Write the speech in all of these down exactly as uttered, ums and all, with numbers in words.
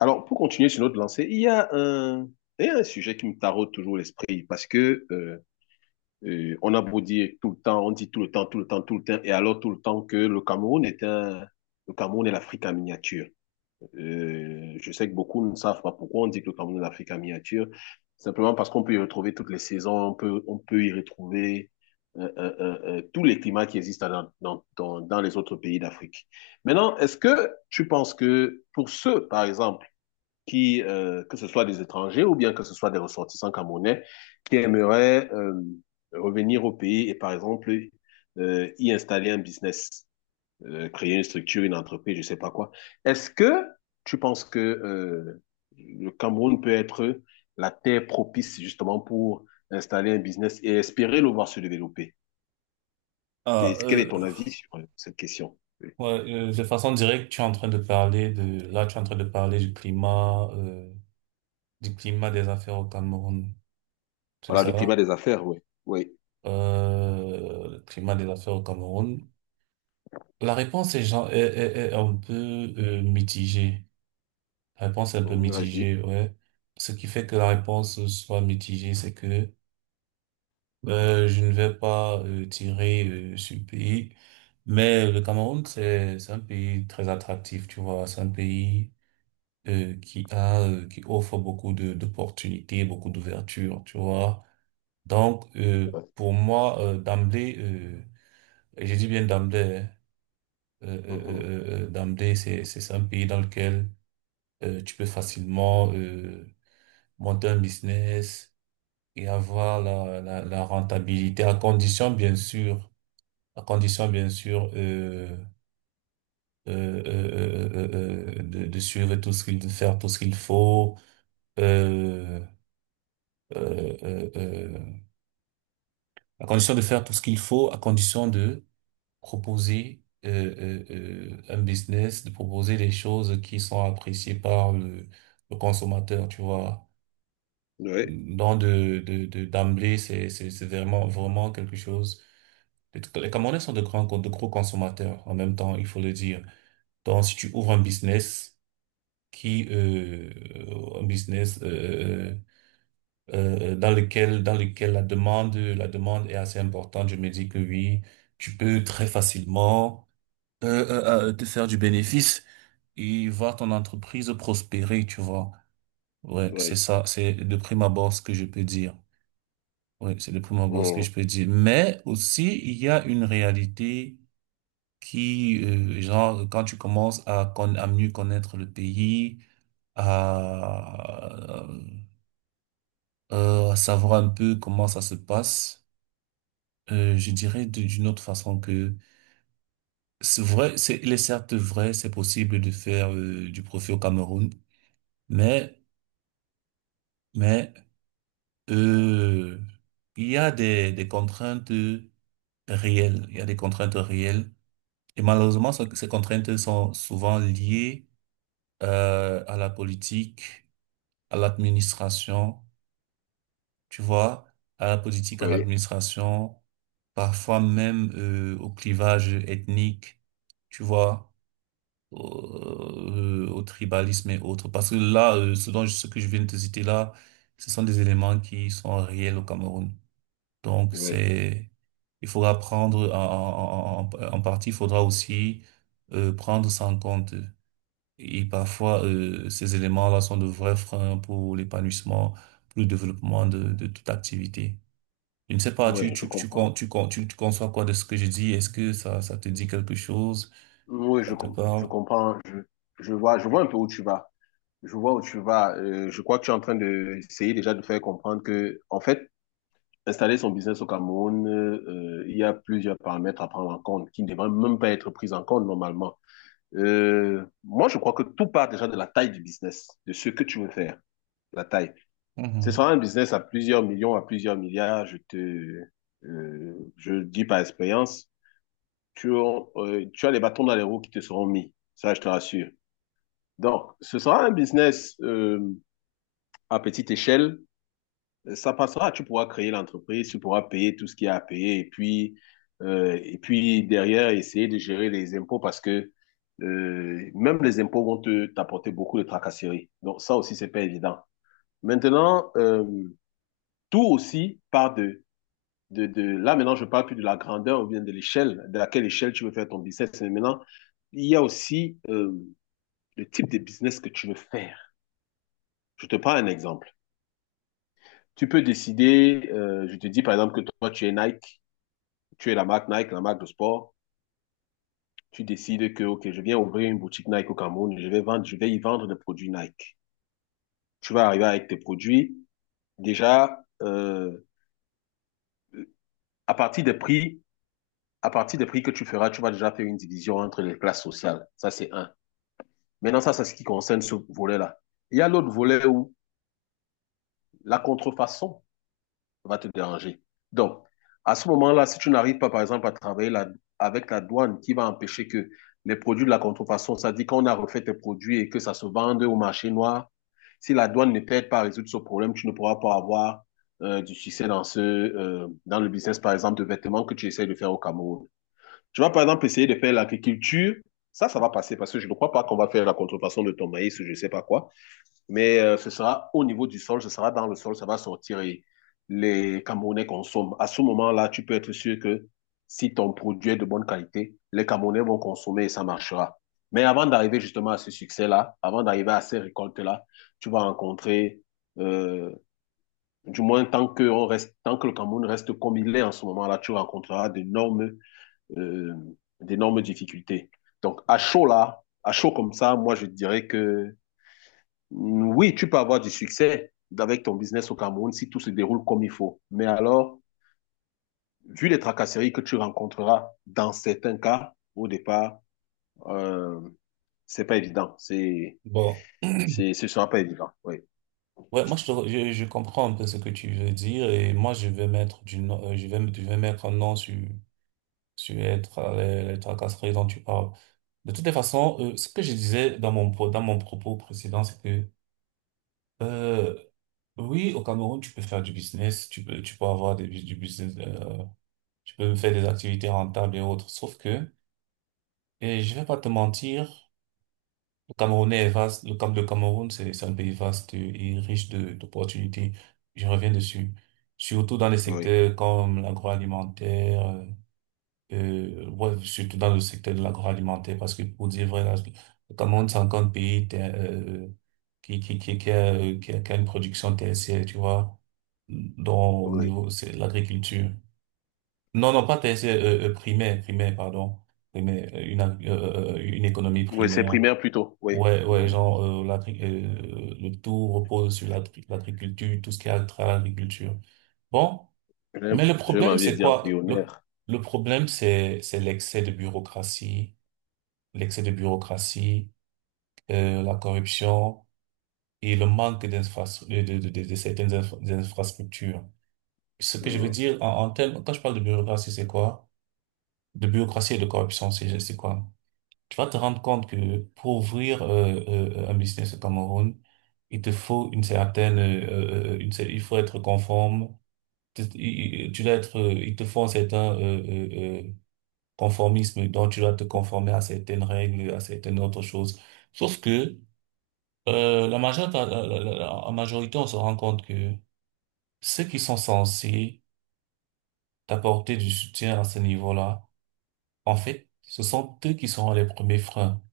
Alors, pour continuer sur notre lancée, il y a un, il y a un sujet qui me taraude toujours l'esprit parce que euh, euh, on a beau dire tout le temps, on dit tout le temps, tout le temps, tout le temps, et alors tout le temps que le Cameroun est un, le Cameroun est l'Afrique en miniature. Euh, je sais que beaucoup ne savent pas pourquoi on dit que le Cameroun est l'Afrique en miniature, simplement parce qu'on peut y retrouver toutes les saisons, on peut, on peut y retrouver euh, euh, euh, euh, tous les climats qui existent dans, dans, dans, dans les autres pays d'Afrique. Maintenant, est-ce que tu penses que pour ceux, par exemple, qui, euh, que ce soit des étrangers ou bien que ce soit des ressortissants camerounais, qui aimeraient euh, revenir au pays et, par exemple, euh, y installer un business, euh, créer une structure, une entreprise, je sais pas quoi. Est-ce que tu penses que euh, le Cameroun peut être la terre propice justement pour installer un business et espérer le voir se développer? Ah, Qu'est- Quel est euh, ton avis sur euh, cette question? Oui. ouais, euh, de façon directe, tu es en train de parler de, là, tu es en train de parler du climat, euh, du climat des affaires au Cameroun. C'est Voilà, le climat ça? des affaires, oui. Oui. Euh, le climat des affaires au Cameroun. La réponse est, genre, est, est, est un peu euh, mitigée. La réponse est un peu Mmh, vas-y. mitigée, ouais. Ce qui fait que la réponse soit mitigée, c'est que euh, je ne vais pas euh, tirer euh, sur le pays. Mais le Cameroun, c'est, c'est un pays très attractif, tu vois. C'est un pays euh, qui a euh, qui offre beaucoup de d'opportunités, beaucoup d'ouvertures, tu vois. Donc euh, Oui. pour moi euh, d'emblée, euh, et je dis bien d'emblée, hein, euh, euh, Mhm. euh, euh, euh, d'emblée c'est c'est c'est un pays dans lequel euh, tu peux facilement euh, monter un business et avoir la la, la rentabilité à condition bien sûr, à condition bien sûr euh, euh, euh, euh, euh, euh, de, de suivre tout ce qu'il de faire tout ce qu'il faut. Euh, euh, euh, euh, à condition de faire tout ce qu'il faut, à condition de proposer euh, euh, euh, un business, de proposer des choses qui sont appréciées par le, le consommateur, tu vois. oui. Donc de de de d'emblée, c'est c'est c'est vraiment vraiment quelque chose. Les les Camerounais sont de grands, de gros consommateurs en même temps, il faut le dire. Donc, si tu ouvres un business qui, euh, un business, euh, euh, euh, dans lequel, dans lequel la demande, la demande est assez importante. Je me dis que oui, tu peux très facilement euh, euh, euh, te faire du bénéfice et voir ton entreprise prospérer, tu vois. Ouais, c'est Oui. ça, c'est de prime abord ce que je peux dire. Ouais, c'est de prime abord ce que je Mhm. peux dire. Mais aussi, il y a une réalité qui, euh, genre, quand tu commences à, con- à mieux connaître le pays, à, euh, à savoir un peu comment ça se passe. Euh, je dirais de- d'une autre façon que c'est vrai, c'est, il est certes vrai, c'est possible de faire euh, du profit au Cameroun, mais, mais euh, il y a des, des contraintes réelles, il y a des contraintes réelles, et malheureusement, ce- ces contraintes sont souvent liées euh, à la politique, à l'administration, tu vois, à la politique, à Oui, l'administration, parfois même euh, au clivage ethnique, tu vois. au, euh, au tribalisme et autres. Parce que là, euh, ce dont, ce que je viens de te citer là, ce sont des éléments qui sont réels au Cameroun. Donc, oui, c'est, il faudra prendre en, en, en- en partie, il faudra aussi euh, prendre ça en compte. Et parfois, euh, ces éléments-là sont de vrais freins pour l'épanouissement, pour le développement de, de toute activité. Je ne sais pas, tu, oui, je tu, tu, con- comprends. tu, con- tu, tu conçois quoi de ce que je dis? Est-ce que ça, ça te dit quelque chose? Oui, je, Ça te com- je parle? comprends. Je, je vois, je vois un peu où tu vas. Je vois où tu vas. Euh, je crois que tu es en train de essayer déjà de faire comprendre que, en fait, installer son business au Cameroun, euh, il y a plusieurs paramètres à prendre en compte qui ne devraient même pas être pris en compte normalement. Euh, moi, je crois que tout part déjà de la taille du business, de ce que tu veux faire, la taille. Ce Mhm. sera un business à plusieurs millions, à plusieurs milliards. Je te, euh, je dis par expérience. Tu, as- euh, tu as les bâtons dans les roues qui te seront mis. Ça, je te rassure. Donc, ce sera un business euh, à petite échelle. Ça passera, tu pourras créer l'entreprise, tu pourras payer tout ce qu'il y a à payer et puis, euh, et puis derrière, essayer de gérer les impôts parce que euh, même les impôts vont te t'apporter beaucoup de tracasseries. Donc, ça aussi, c'est pas évident. Maintenant, euh, tout aussi part de de, de, là, maintenant, je ne parle plus de la grandeur ou bien de l'échelle, de laquelle échelle tu veux faire ton business. Mais maintenant, il y a aussi euh, le type de business que tu veux faire. Je te prends un exemple. Tu peux décider, euh, je te dis par exemple que toi, tu es Nike, tu es la marque Nike, la marque de sport. Tu décides que, OK, je viens ouvrir une boutique Nike au Cameroun, je vais, vendre, je vais y vendre des produits Nike. Tu vas arriver avec tes produits. Déjà, euh, à partir des prix, à partir des prix que tu feras, tu vas déjà faire une division entre les classes sociales. Ça, c'est un. Maintenant, ça, c'est ce qui concerne ce volet-là. Il y a l'autre volet où la contrefaçon va te déranger. Donc, à ce moment-là, si tu n'arrives pas, par exemple, à travailler la, avec la douane qui va empêcher que les produits de la contrefaçon, ça dit qu'on a refait tes produits et que ça se vende au marché noir, si la douane ne t'aide pas à résoudre ce problème, tu ne pourras pas avoir euh, du succès dans, ce, euh, dans le business, par exemple, de vêtements que tu essayes de faire au Cameroun. Tu vas, par exemple, essayer de faire l'agriculture. Ça, ça va passer parce que je ne crois pas qu'on va faire la contrefaçon de ton maïs ou je ne sais pas quoi. Mais euh, ce sera au niveau du sol, ce sera dans le sol, ça va sortir et les Camerounais consomment. À ce moment-là, tu peux être sûr que si ton produit est de bonne qualité, les Camerounais vont consommer et ça marchera. Mais avant d'arriver justement à ce succès-là, avant d'arriver à ces récoltes-là, tu vas rencontrer, euh, du moins tant que, on reste, tant que le Cameroun reste comme il est en ce moment-là, tu rencontreras d'énormes euh, d'énormes difficultés. Donc à chaud là, à chaud comme ça, moi je dirais que oui, tu peux avoir du succès avec ton business au Cameroun si tout se déroule comme il faut. Mais alors, vu les tracasseries que tu rencontreras dans certains cas, au départ, euh, c'est pas évident. C'est, Bon. c'est, ce sera pas évident. Oui, Ouais, moi je, te re- je, je comprends un peu ce que tu veux dire et moi je vais mettre du nom- euh, je vais, je vais mettre un nom sur sur être les, les tracasseries dont tu parles. De toutes les façons, euh, ce que je disais dans mon pro- dans mon propos précédent, c'est que euh, oui, au Cameroun tu peux faire du business, tu peux tu peux avoir des, du business, euh, tu peux faire des activités rentables et autres. Sauf que et je vais pas te mentir. Le Cameroun est vaste. Le Cam- le Cameroun, c'est c'est un pays vaste et riche de- d'opportunités. Je reviens dessus. Surtout dans les oui, secteurs comme l'agroalimentaire, euh, euh, ouais, surtout dans le secteur de l'agroalimentaire, parce que pour dire vrai, là, le Cameroun, c'est encore un pays ter- euh, qui, qui, qui, qui a, euh, qui a, qui a une production tertiaire, tu vois, dont au oui. niveau, c'est l'agriculture. Non, non, pas tertiaire, euh, euh, primaire, primaire, pardon. Primaire, euh, une, ag- euh, euh, une économie Oui, c'est primaire. primaire plutôt. Oui. Ouais, ouais, Mhm. genre, euh, l'agri- euh, le tout repose sur l'agri- l'agriculture, tout ce qui est trait à l'agriculture. Bon, J'ai mais le j'ai même problème, envie c'est de dire quoi? Le, embryonnaire. Le problème, c'est, c'est l'excès de bureaucratie, l'excès de bureaucratie, euh, la corruption et le manque d'infrastructures, de, de, de, de de certaines infra- des infrastructures. Ce que je veux Mhm. dire en, en termes, quand je parle de bureaucratie, c'est quoi? De bureaucratie et de corruption, c'est, c'est quoi? Tu vas te rendre compte que pour ouvrir euh, euh, un business au Cameroun, il te faut une certaine, euh, euh, une, cer- il faut être conforme. Tu, il- tu dois être, euh, il te faut un certain euh, euh, euh, conformisme, donc tu dois te conformer à certaines règles, à certaines autres choses. Sauf que euh, la majeure, la, la- la- la- en majorité, on se rend compte que ceux qui sont censés t'apporter du soutien à ce niveau-là, en fait, ce sont eux qui seront les premiers freins.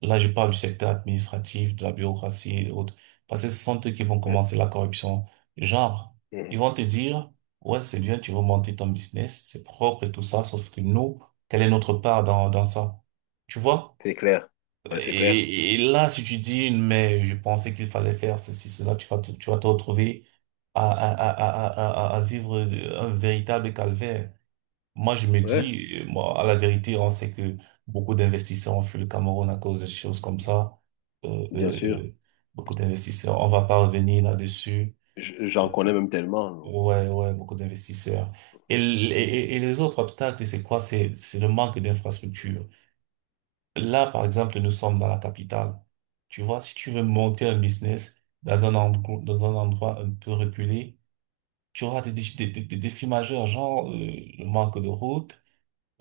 Là, je parle du secteur administratif, de la bureaucratie et autres. Parce que ce sont eux qui vont Ouais. commencer la corruption. Genre, ils Mhm. vont te dire, ouais, c'est bien, tu veux monter ton business, c'est propre et tout ça, sauf que nous, quelle est notre part dans, dans ça? Tu vois? C'est clair. Ouais, c'est clair. Et, et là, si tu dis, mais je pensais qu'il fallait faire ceci, cela, tu vas te, tu vas te retrouver à, à, à, à, à, à à vivre un véritable calvaire. Moi, je me Ouais, dis, euh, moi, à la vérité, on sait que beaucoup d'investisseurs ont fui le Cameroun à cause de choses comme ça. Euh, bien euh, sûr. euh, Beaucoup d'investisseurs, on va pas revenir là-dessus. J- J'en Euh, connais même tellement. ouais, ouais, beaucoup d'investisseurs. Et, l- et, et les autres obstacles, c'est quoi? C'est, c'est le manque d'infrastructures. Là, par exemple, nous sommes dans la capitale. Tu vois, si tu veux monter un business dans un endroit, dans un endroit un peu reculé, tu auras des, défis- des, des, des défis majeurs, genre euh, le manque de routes.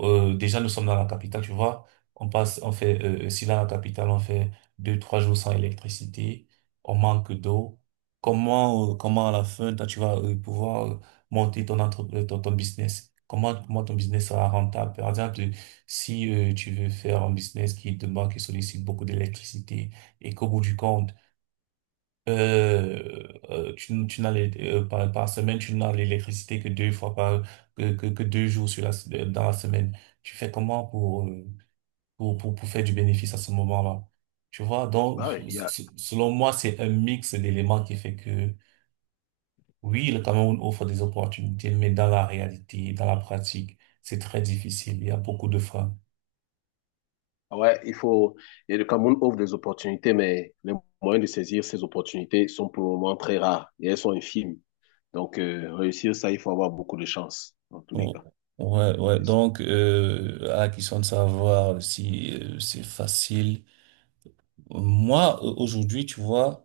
euh, Déjà, nous sommes dans la capitale, tu vois. On passe, on fait, euh, euh, si dans la capitale, on fait deux, trois jours sans électricité, on manque d'eau. Comment, euh, comment à la fin, toi, tu vas euh, pouvoir euh, monter ton, entre, euh, ton, ton business? Comment, comment ton business sera rentable? Par exemple, euh, si euh, tu veux faire un business qui demande, qui sollicite beaucoup d'électricité et qu'au bout du compte, euh, euh, tu, tu n'as l'é- euh, par, par semaine, tu n'as l'électricité que deux fois par que, que, que deux jours sur la, s- euh, dans la semaine. Tu fais comment pour, euh, pour, pour, pour faire du bénéfice à ce moment-là? Tu vois, donc, Bah ouais, il y a- s- selon moi, c'est un mix d'éléments qui fait que, oui, le Cameroun offre des opportunités, mais dans la réalité, dans la pratique, c'est très difficile. Il y a beaucoup de freins. ouais, il faut. Et le Cameroun ouvre des opportunités, mais les moyens de saisir ces opportunités sont pour le moment très rares et elles sont infimes. Donc, euh, réussir ça, il faut avoir beaucoup de chance, dans tous les Oh, cas. ouais, ouais. C'est ça. Donc, euh, à la question de savoir si euh, c'est facile. Moi, euh, aujourd'hui, tu vois,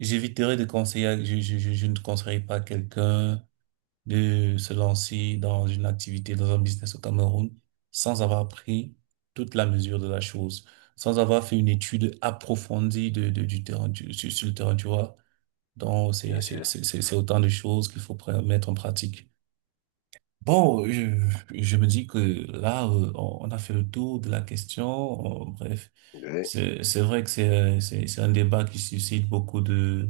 j'éviterai de conseiller, je, je, je, je ne conseillerais pas à quelqu'un de se lancer dans une activité, dans un business au Cameroun, sans avoir pris toute la mesure de la chose, sans avoir fait une étude approfondie de, de, du terrain, du- sur, sur le terrain, tu vois. Donc, c'est, Bien c'est, sûr. c'est, c'est c'est autant de choses qu'il faut pr- mettre en pratique. Bon, je, je me dis que là, euh, on on a fait le tour de la question. On- bref, Ouais. c'est c'est vrai que c'est euh, c'est c'est un débat qui suscite beaucoup de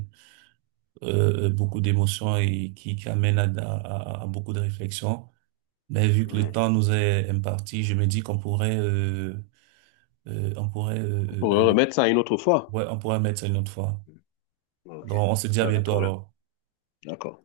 euh, euh, beaucoup d'émotions et qui, qui amène à, à, à à beaucoup de réflexions. Mais vu que le Mm. temps nous est imparti, je me dis qu'on pourrait euh, euh, on pourrait euh, On euh, pourrait euh, remettre ça une autre fois. ouais on pourrait mettre ça une autre fois. Ok, Donc, on se dit à pas de bientôt problème. alors. D'accord.